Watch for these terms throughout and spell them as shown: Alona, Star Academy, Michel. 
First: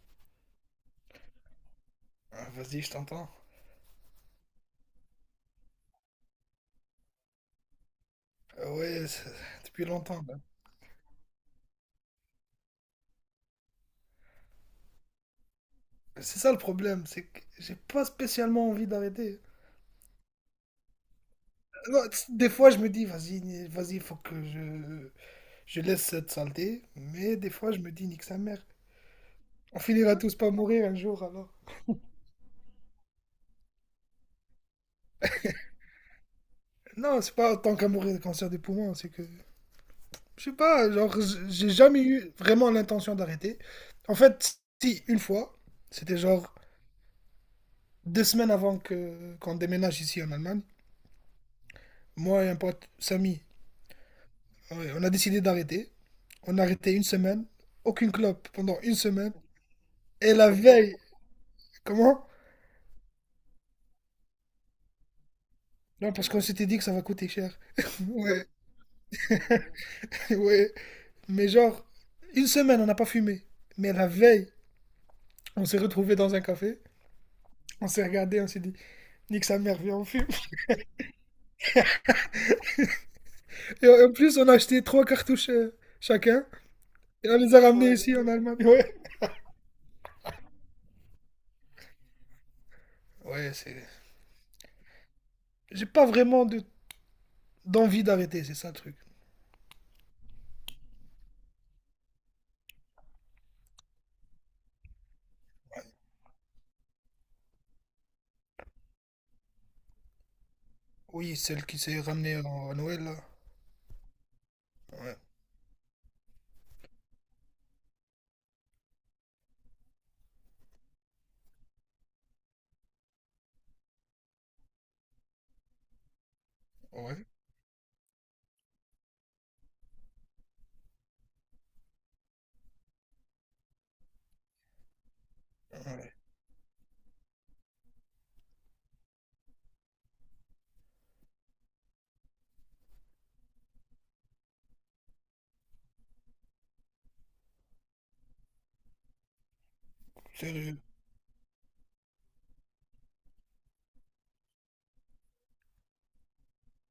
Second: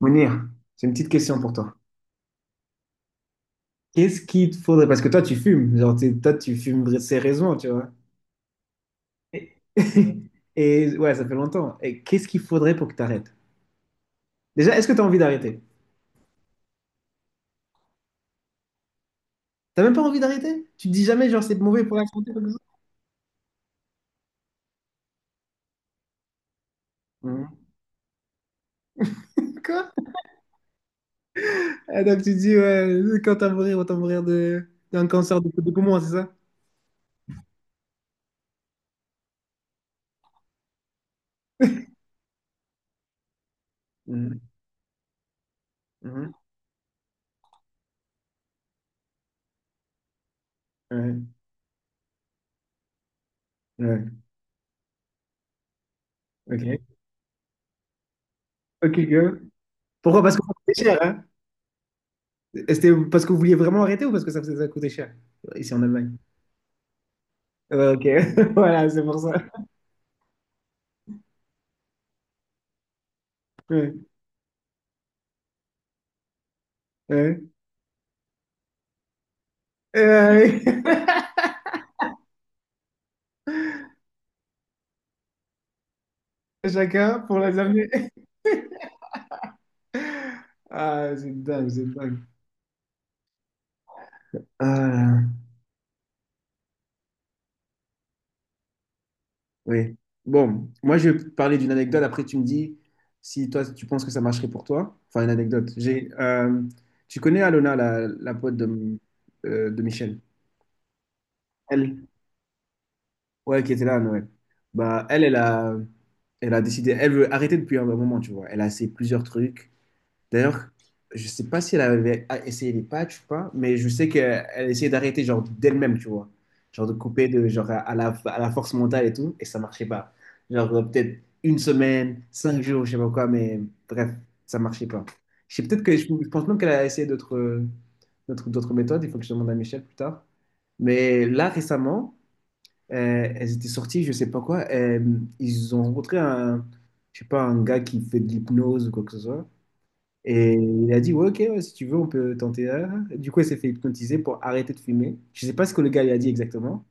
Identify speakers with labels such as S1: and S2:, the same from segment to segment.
S1: Mounir, c'est une petite question pour toi.
S2: Ah, vas-y, je t'entends.
S1: Qu'est-ce qu'il te faudrait, parce que toi tu fumes, toi tu fumes sérieusement, tu vois.
S2: Ah ouais,
S1: Et,
S2: depuis longtemps là.
S1: et ouais, ça fait longtemps. Et qu'est-ce qu'il faudrait pour que tu arrêtes? Déjà, est-ce que tu as envie d'arrêter?
S2: C'est ça le problème, c'est que j'ai pas spécialement envie d'arrêter.
S1: T'as même pas envie d'arrêter? Tu te dis jamais, genre c'est mauvais pour
S2: Non,
S1: la santé,
S2: des
S1: comme ça?
S2: fois, je me dis, vas-y, vas-y, faut que je laisse cette saleté. Mais des
S1: Mhm.
S2: fois, je me dis, nique sa mère. On
S1: Quoi?
S2: finira tous par mourir un jour, alors.
S1: Ah, donc tu te dis, ouais, quand t'as mourir, autant mourir de, d'un cancer de poumon, c'est ça?
S2: Non, c'est pas tant qu'à mourir de cancer des poumons, c'est que... Je sais pas, genre, j'ai jamais eu vraiment l'intention d'arrêter. En
S1: Mhm.
S2: fait, si, une fois, c'était
S1: Mhm.
S2: genre 2 semaines avant que qu'on déménage ici en Allemagne.
S1: Ouais,
S2: Moi et un pote, Samy, ah ouais, on a décidé d'arrêter.
S1: ouais,
S2: On a
S1: ok.
S2: arrêté une semaine. Aucune clope pendant
S1: Ok,
S2: une semaine.
S1: girl. Pourquoi?
S2: Et
S1: Parce que
S2: la
S1: ça coûtait
S2: veille,
S1: cher, hein?
S2: comment?
S1: C'était parce que vous vouliez vraiment arrêter ou parce que ça coûtait cher? Ici en Allemagne.
S2: Non, parce qu'on s'était dit que ça va coûter cher.
S1: Ouais, ok,
S2: Ouais,
S1: voilà, c'est pour ça.
S2: ouais. Mais genre, une semaine, on n'a pas fumé.
S1: Ouais,
S2: Mais la veille, on s'est retrouvés dans un café.
S1: ouais.
S2: On s'est regardé, on s'est dit, nique sa mère, viens,
S1: Et,
S2: on fume. Et en plus, on a acheté 3 cartouches chacun.
S1: chacun
S2: Et on
S1: pour la
S2: les a
S1: dernière.
S2: ramenés, ouais, ici en Allemagne. Ouais.
S1: Ah, c'est dingue, c'est dingue.
S2: Ouais, c'est.
S1: Ah,
S2: J'ai pas vraiment de... d'envie d'arrêter, c'est ça le truc.
S1: oui. Bon, moi, je vais parler d'une anecdote. Après, tu me dis si toi, tu penses que ça marcherait pour toi. Enfin, une anecdote. J'ai, tu connais Alona, la pote de, de Michel?
S2: Oui, celle qui
S1: Elle,
S2: s'est ramenée à Noël, là.
S1: ouais, qui était là à Noël. Bah,
S2: Ouais,
S1: elle, elle a décidé, elle veut arrêter depuis un bon moment, tu vois. Elle a essayé plusieurs trucs. D'ailleurs, je sais pas si elle avait essayé les patchs ou pas, mais je sais qu'elle essayait d'arrêter genre d'elle-même, tu vois. Genre de
S2: ouais,
S1: couper de, genre à la force mentale et tout, et ça marchait pas. Genre peut-être une semaine, 5 jours, je sais pas quoi, mais bref, ça marchait pas. Je sais peut-être que je,
S2: ouais.
S1: pense même qu'elle a essayé d'autres d'autres méthodes, il faut que je demande à Michel plus tard. Mais là, récemment, elles étaient sorties, je sais pas quoi. Ils ont rencontré un, je sais pas, un gars qui fait de l'hypnose ou quoi que ce soit. Et
S2: Sérieux.
S1: il a dit, ouais, ok, ouais, si tu veux, on peut tenter. Du coup, elle s'est fait hypnotiser pour arrêter de fumer. Je sais pas ce que le gars lui a dit exactement,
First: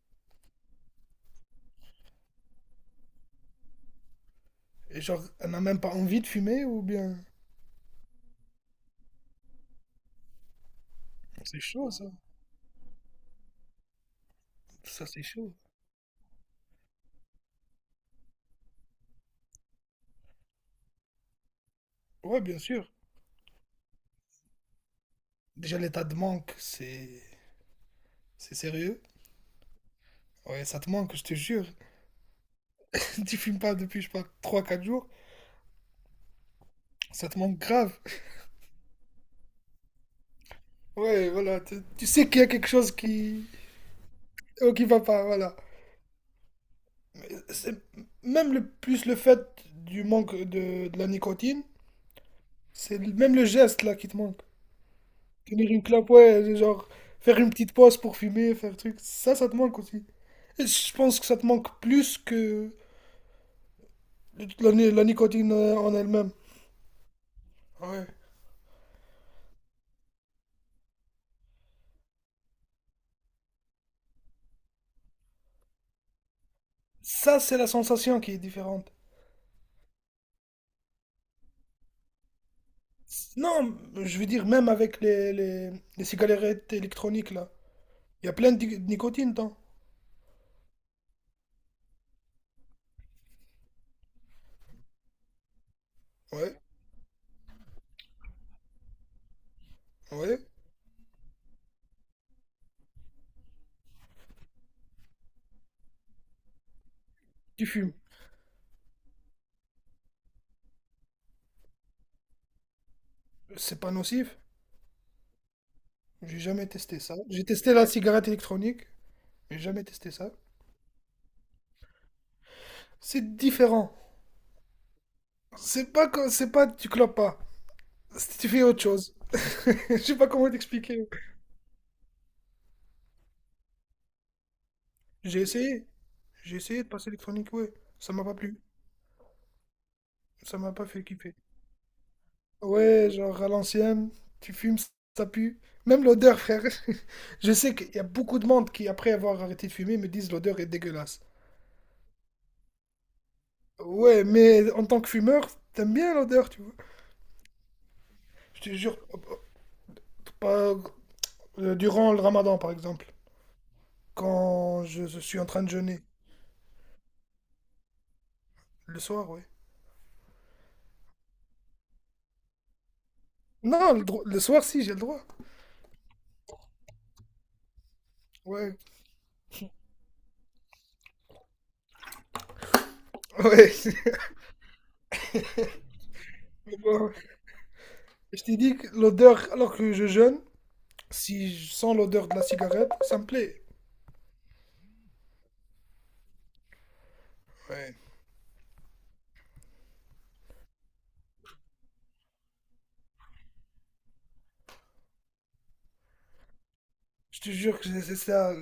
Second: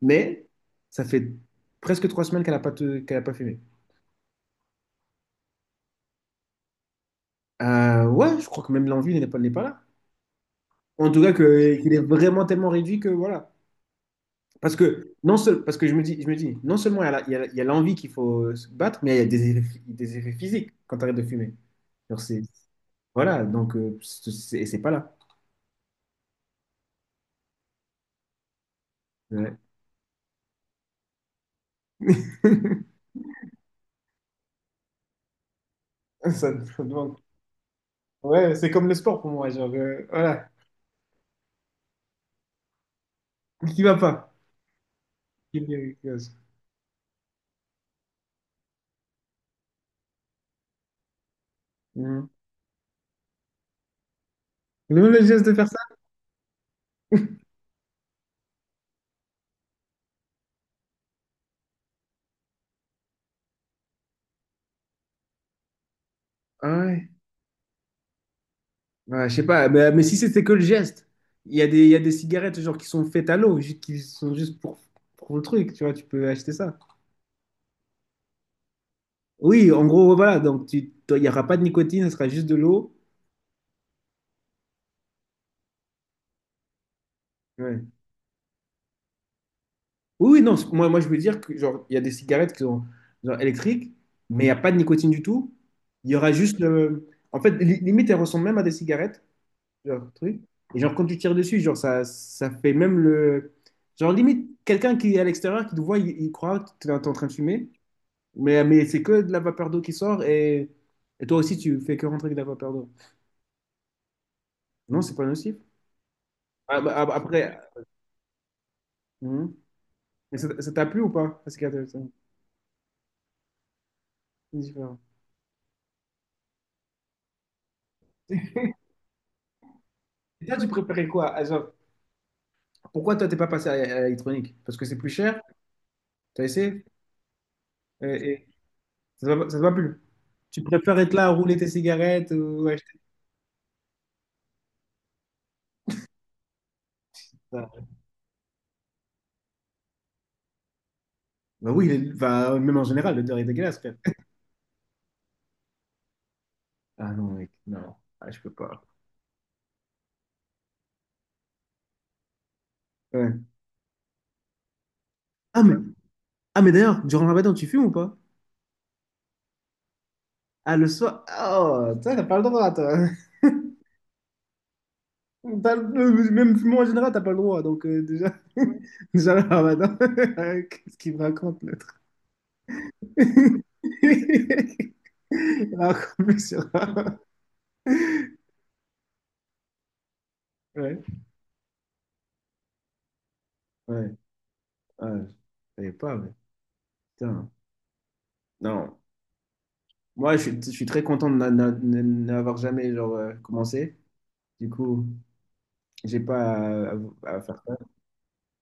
S1: mais ça fait presque 3 semaines qu'elle a pas fumé.
S2: Et genre, elle n'a même pas envie de fumer ou bien.
S1: Ouais, je crois que même l'envie n'est pas là. En tout cas,
S2: C'est
S1: que,
S2: chaud,
S1: qu'il est
S2: ça.
S1: vraiment tellement réduit que voilà. Parce
S2: Ça,
S1: que,
S2: c'est
S1: non
S2: chaud.
S1: seul, parce que je me dis, non seulement il y a l'envie qu'il faut se battre, mais il y a des effets, physiques quand tu arrêtes de fumer. Genre,
S2: Ouais,
S1: c'est,
S2: bien sûr.
S1: voilà, donc c'est pas là.
S2: Déjà, l'état de manque, c'est. C'est sérieux.
S1: Ouais.
S2: Ouais, ça te manque, je te jure. Tu fumes pas depuis, je sais pas, 3-4 jours.
S1: Ça, ça demande.
S2: Ça te manque grave.
S1: Ouais, c'est comme le sport pour moi, genre, voilà,
S2: Ouais, voilà. Tu sais qu'il y a quelque chose qui.
S1: qui va pas.
S2: Oh, qui va pas, voilà.
S1: Qui me diagnostique.
S2: Mais c'est. Même le plus le fait du manque de la nicotine,
S1: Mhm.
S2: même le geste là qui te manque.
S1: Le même geste de faire
S2: Tenir
S1: ça?
S2: une clope, ouais, genre faire une petite pause pour fumer, faire truc. Ça te manque aussi. Et je pense que ça te manque plus que la, ni- la nicotine en elle-même.
S1: Ah ouais,
S2: Ouais.
S1: ouais, je sais pas, mais si c'était que le geste, il y a des, il y a des cigarettes genre qui sont faites à l'eau, qui sont juste pour le truc, tu vois, tu peux acheter ça.
S2: Ça, c'est la sensation qui est différente.
S1: Oui, en gros, voilà, donc tu, toi, il n'y aura pas de nicotine, ce sera juste de l'eau.
S2: Non, je veux dire, même avec les cigarettes électroniques, là.
S1: Ouais.
S2: Il y a plein de nicotine dedans.
S1: Oui, oui, non, moi je veux dire que genre, il y a des cigarettes qui sont genre électriques, mais il n'y a pas de nicotine du tout. Il y aura juste
S2: Ouais,
S1: le. En fait, limite, elles ressemblent même à des cigarettes, genre
S2: ouais.
S1: truc. Et genre quand tu tires dessus, genre ça, ça fait même le... Genre limite, quelqu'un qui est à l'extérieur, qui te voit, il croit que tu es en train de
S2: Tu
S1: fumer,
S2: fumes.
S1: mais c'est que de la vapeur d'eau qui sort, et toi aussi tu fais que rentrer de la vapeur d'eau.
S2: C'est pas nocif.
S1: Non, c'est pas nocif.
S2: J'ai jamais testé
S1: Ah,
S2: ça.
S1: bah, après,
S2: J'ai testé la cigarette électronique,
S1: hum.
S2: mais j'ai jamais testé ça.
S1: Et ça t'a plu ou pas? Parce qu'il c'est
S2: C'est différent.
S1: différent.
S2: C'est pas, tu clopes pas. Tu fais autre chose. Je sais pas
S1: Et
S2: comment
S1: toi, tu préférais
S2: t'expliquer.
S1: quoi? Ah, genre, pourquoi toi, t'es pas passé à l'électronique? Parce que c'est plus cher,
S2: J'ai essayé.
S1: t'as
S2: J'ai essayé
S1: essayé,
S2: de passer l'électronique, ouais. Ça m'a
S1: et,
S2: pas
S1: et
S2: plu.
S1: ça te va plus.
S2: Ça
S1: Tu
S2: m'a pas
S1: préfères
S2: fait
S1: être là à
S2: kiffer.
S1: rouler tes cigarettes ou acheter
S2: Ouais, genre à l'ancienne, tu fumes, ça pue. Même l'odeur, frère. Je sais
S1: ça?
S2: qu'il y a beaucoup de monde qui, après avoir arrêté de fumer, me disent l'odeur est dégueulasse.
S1: Bah oui, il est- enfin, même en général, l'odeur est dégueulasse, frère.
S2: Ouais, mais en tant que fumeur, t'aimes bien l'odeur, tu vois.
S1: Ah non, mec, non, ah, je peux
S2: Je te
S1: pas.
S2: jure, pas, durant le ramadan, par exemple,
S1: Ouais.
S2: quand je suis en
S1: Ah,
S2: train de
S1: mais,
S2: jeûner,
S1: ah, mais d'ailleurs, durant le ramadan, tu fumes ou pas?
S2: le soir, ouais.
S1: Ah, le soir, oh, toi, t'as pas le droit, toi.
S2: Non, le soir, si, j'ai le droit.
S1: T'as le- Même fumer en général, t'as pas le droit, donc déjà,
S2: Ouais,
S1: déjà le ramadan, qu'est-ce qu'il me raconte, l'autre?
S2: ouais.
S1: Il raconte plus sur
S2: Mais bon, je t'ai dit que l'odeur, alors que je jeûne,
S1: ouais,
S2: si je sens l'odeur de la cigarette, ça me plaît.
S1: ouais, ouais, je savais pas, mais putain.
S2: Ouais.
S1: Non, moi, je suis très content de n'avoir jamais genre, commencé. Du coup, j'ai pas à,
S2: Je te
S1: faire ça.
S2: jure que c'est ça.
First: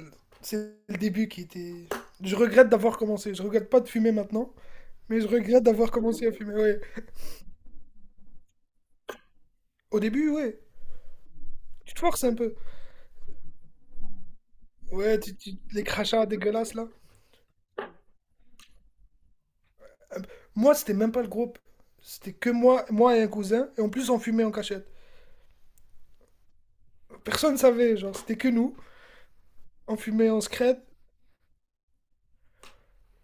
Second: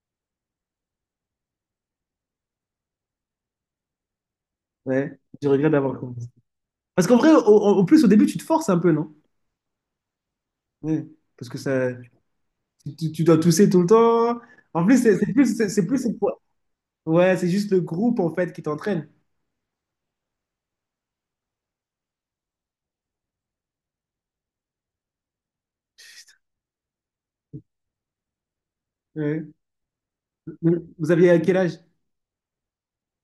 S2: C'est le début qui était. Je regrette d'avoir commencé. Je regrette pas de fumer maintenant,
S1: Ouais,
S2: mais je
S1: je
S2: regrette
S1: regrette
S2: d'avoir
S1: d'avoir commencé.
S2: commencé à fumer. Ouais.
S1: Parce qu'en vrai, en plus, au début, tu te forces un peu, non?
S2: Au début, ouais.
S1: Ouais. Parce que ça,
S2: Tu te forces un peu.
S1: tu dois tousser tout le temps. En plus,
S2: Ouais, tu, les crachats dégueulasses là.
S1: ouais, c'est juste le groupe, en fait, qui t'entraîne.
S2: Moi, c'était même pas le groupe. C'était que moi, moi et un cousin. Et en plus, on fumait en cachette. Personne savait, genre, c'était que nous.
S1: Ouais.
S2: On fumait en secret.
S1: Vous aviez à quel âge?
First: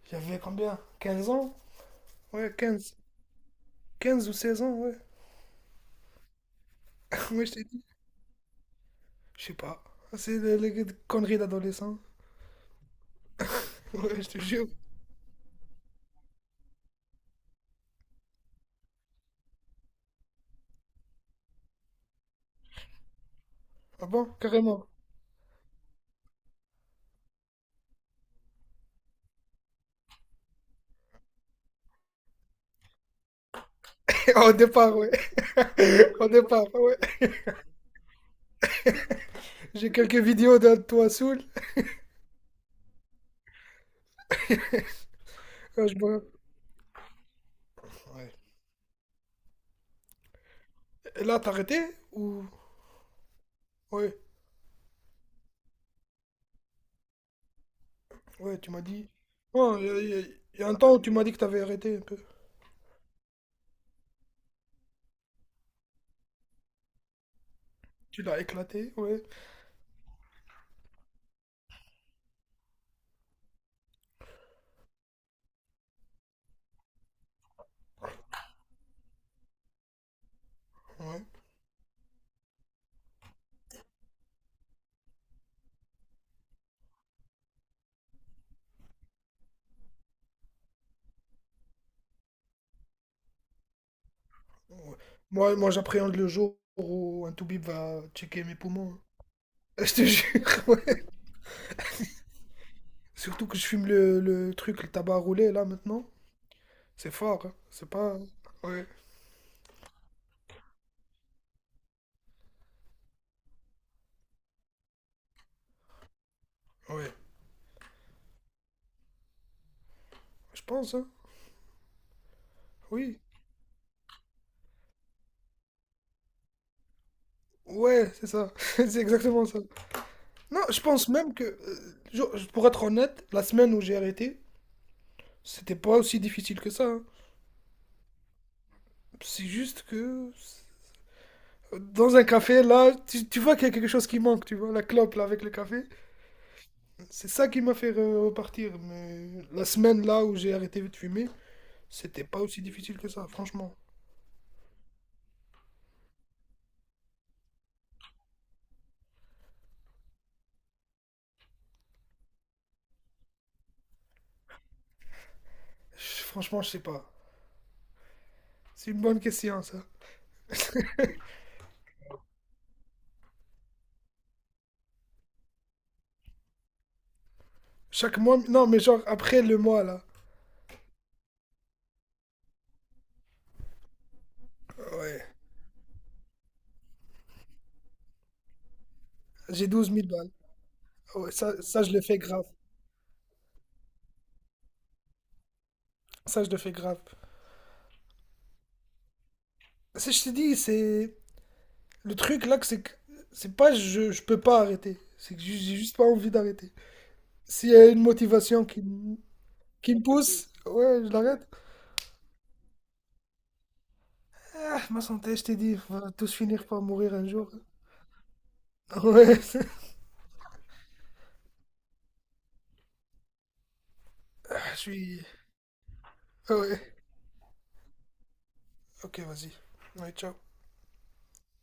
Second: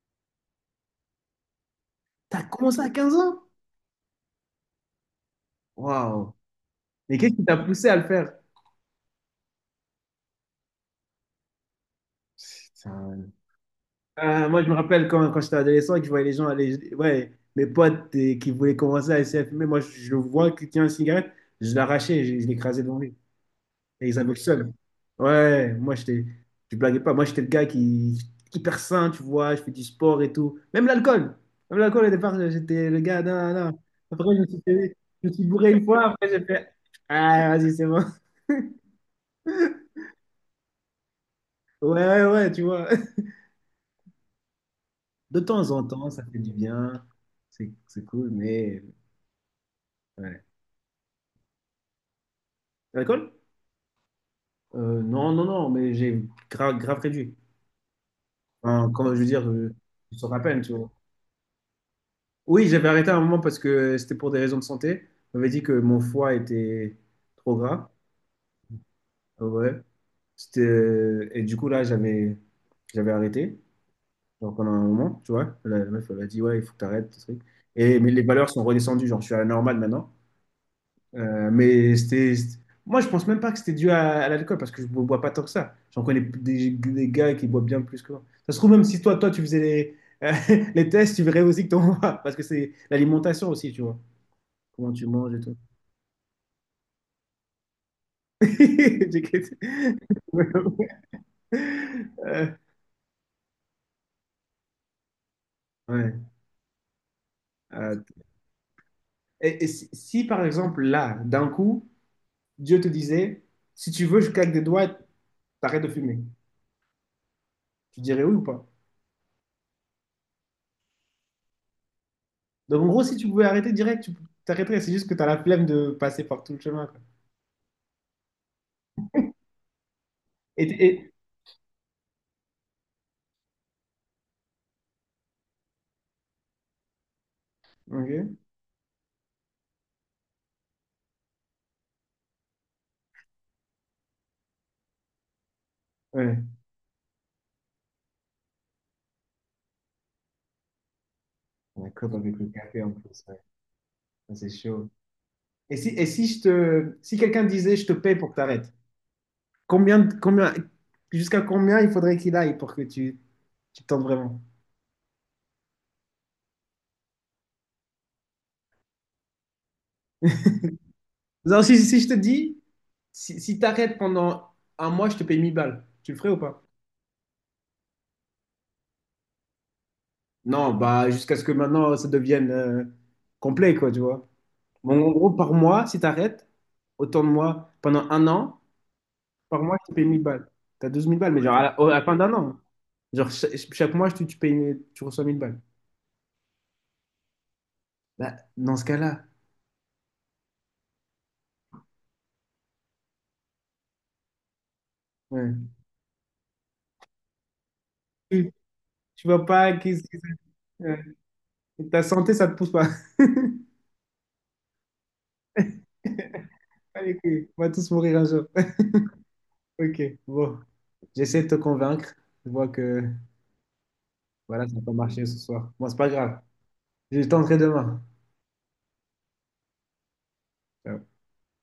S2: J'avais combien, 15 ans.
S1: T'as
S2: Ouais,
S1: commencé à
S2: 15.
S1: 15 ans?
S2: 15 ou 16 ans, ouais.
S1: Waouh! Mais qu'est-ce qui
S2: Moi,
S1: t'a
S2: j'étais.
S1: poussé à le faire?
S2: Je sais pas. C'est les des conneries d'adolescents.
S1: Putain.
S2: Ouais, je te
S1: Moi,
S2: jure.
S1: je me rappelle quand, j'étais adolescent et que je voyais les gens aller, ouais, mes potes et qui voulaient commencer à essayer de fumer. Moi, je, le vois qui tient une cigarette, je l'arrachais, je, l'écrasais devant lui.
S2: Ah
S1: Et ils avaient
S2: bon?
S1: le seum.
S2: Carrément.
S1: Ouais, moi, j'étais, je blaguais pas. Moi, j'étais le gars qui, hyper sain, tu vois, je fais du sport et tout. Même l'alcool. Même l'alcool, au départ, j'étais le gars, non, non. Après,
S2: Au départ, ouais.
S1: je me suis bourré une fois, après,
S2: Au
S1: j'ai
S2: départ,
S1: fait,
S2: ouais.
S1: ah, vas-y, c'est bon.
S2: J'ai quelques vidéos de toi saoul.
S1: Ouais, ouais, ouais, tu vois. De temps en
S2: quand je
S1: temps, ça
S2: me-
S1: fait du bien. C'est cool,
S2: Ouais.
S1: mais ouais.
S2: Et là, t'as arrêté? Ou...
S1: L'alcool?
S2: Ouais,
S1: Non, non, non, mais j'ai grave, grave réduit.
S2: ouais, tu m'as
S1: Enfin, quand
S2: dit.
S1: je veux dire,
S2: Ouais, il y,
S1: je
S2: a il
S1: sors à peine,
S2: y a
S1: tu
S2: un
S1: vois.
S2: temps où tu m'as dit que t'avais arrêté un peu.
S1: Oui, j'avais arrêté à un moment parce que c'était pour des raisons de santé. On m'avait dit que mon foie était trop gras.
S2: Tu l'as éclaté, ouais.
S1: Ah ouais. C'était... et du coup, là, j'avais arrêté. Donc, pendant un moment, tu vois, la, meuf, elle a dit, ouais, il faut que tu arrêtes. Et, mais les valeurs sont redescendues. Genre, je suis à la normale maintenant.
S2: Ouais.
S1: Mais c'était- Moi, je pense même pas que c'était dû à l'alcool parce que je ne bois pas tant que ça. J'en connais des, gars qui boivent bien plus que moi. Ça se trouve, même si toi, tu faisais les, euh, les tests, tu verrais aussi que t'en bois parce que c'est l'alimentation aussi, tu vois. Comment
S2: Ouais.
S1: tu manges et
S2: Moi,
S1: tout.
S2: moi j'appréhende le jour où un toubib va checker mes poumons.
S1: J'ai quitté.
S2: Je te jure, ouais.
S1: Euh,
S2: Surtout que je fume le tabac roulé, là, maintenant.
S1: ouais.
S2: C'est fort, hein. C'est
S1: Euh,
S2: pas. Ouais,
S1: et, si, par exemple, là, d'un coup, Dieu te disait, si tu veux, je claque des doigts, t'arrêtes de fumer.
S2: ouais.
S1: Tu dirais oui ou pas?
S2: Je pense, hein.
S1: Donc, en gros, si
S2: Oui.
S1: tu pouvais arrêter direct, tu t'arrêterais. C'est juste que tu as la flemme de passer par tout le chemin, quoi.
S2: Ouais, c'est ça. C'est exactement ça. Non, je pense
S1: Et...
S2: même que, pour être honnête, la semaine où j'ai arrêté, c'était pas aussi difficile que ça, hein.
S1: Ok.
S2: C'est juste que. Dans un café, là, tu vois qu'il y a quelque chose qui manque, tu vois, la clope, là, avec le café.
S1: Ouais.
S2: C'est ça qui m'a fait repartir. Mais la semaine, là, où j'ai arrêté de fumer,
S1: La cope
S2: c'était
S1: avec
S2: pas
S1: le
S2: aussi
S1: café en
S2: difficile que
S1: plus,
S2: ça,
S1: ouais.
S2: franchement.
S1: Ça, c'est chaud. Et si, je te, si quelqu'un disait, je te paye pour que t'arrêtes, combien, jusqu'à combien il faudrait qu'il aille pour que tu, tentes vraiment?
S2: Franchement, je sais pas. C'est une bonne question, ça.
S1: Non, si, je te dis, si, t'arrêtes pendant un mois, je te paye 1 000 balles, tu le ferais ou pas?
S2: Chaque mois, non, mais genre après le mois là.
S1: Non, bah jusqu'à ce que maintenant ça devienne complet, quoi, tu vois. Bon, en
S2: Ouais.
S1: gros, par mois, si t'arrêtes, autant de moi, pendant un an, par
S2: J'ai
S1: mois,
S2: douze
S1: je te paye
S2: mille
S1: 1000
S2: balles.
S1: balles. Tu as 12 000
S2: Ouais,
S1: balles, mais genre
S2: ça,
S1: à la,
S2: ça, je
S1: à
S2: le
S1: la fin
S2: fais
S1: d'un
S2: grave.
S1: an. Genre, chaque mois, tu payes, tu reçois 1 000 balles.
S2: Ça, je le fais grave.
S1: Bah, dans ce cas-là,
S2: Ça, je t'ai dit, c'est. Le truc là, que. C'est pas je, je peux pas arrêter. C'est que
S1: ouais.
S2: j'ai juste pas envie d'arrêter. S'il y a une
S1: Tu,
S2: motivation
S1: tu vois pas
S2: qui
S1: qu'est-ce
S2: me
S1: que ça-
S2: pousse, ouais,
S1: ouais.
S2: je l'arrête.
S1: Ta santé, ça te pousse pas.
S2: Ah, ma santé, je t'ai dit, on va tous finir par mourir
S1: Allez,
S2: un
S1: couilles,
S2: jour.
S1: on va tous mourir un jour.
S2: Ouais.
S1: Ok, bon. J'essaie de te convaincre. Je vois que
S2: Ah,
S1: voilà, ça n'a
S2: je
S1: pas
S2: suis.
S1: marché ce soir. Bon, c'est pas grave.
S2: Ouais.
S1: Je tenterai demain.
S2: Ok, vas-y. Ouais, ciao.
S1: Ciao.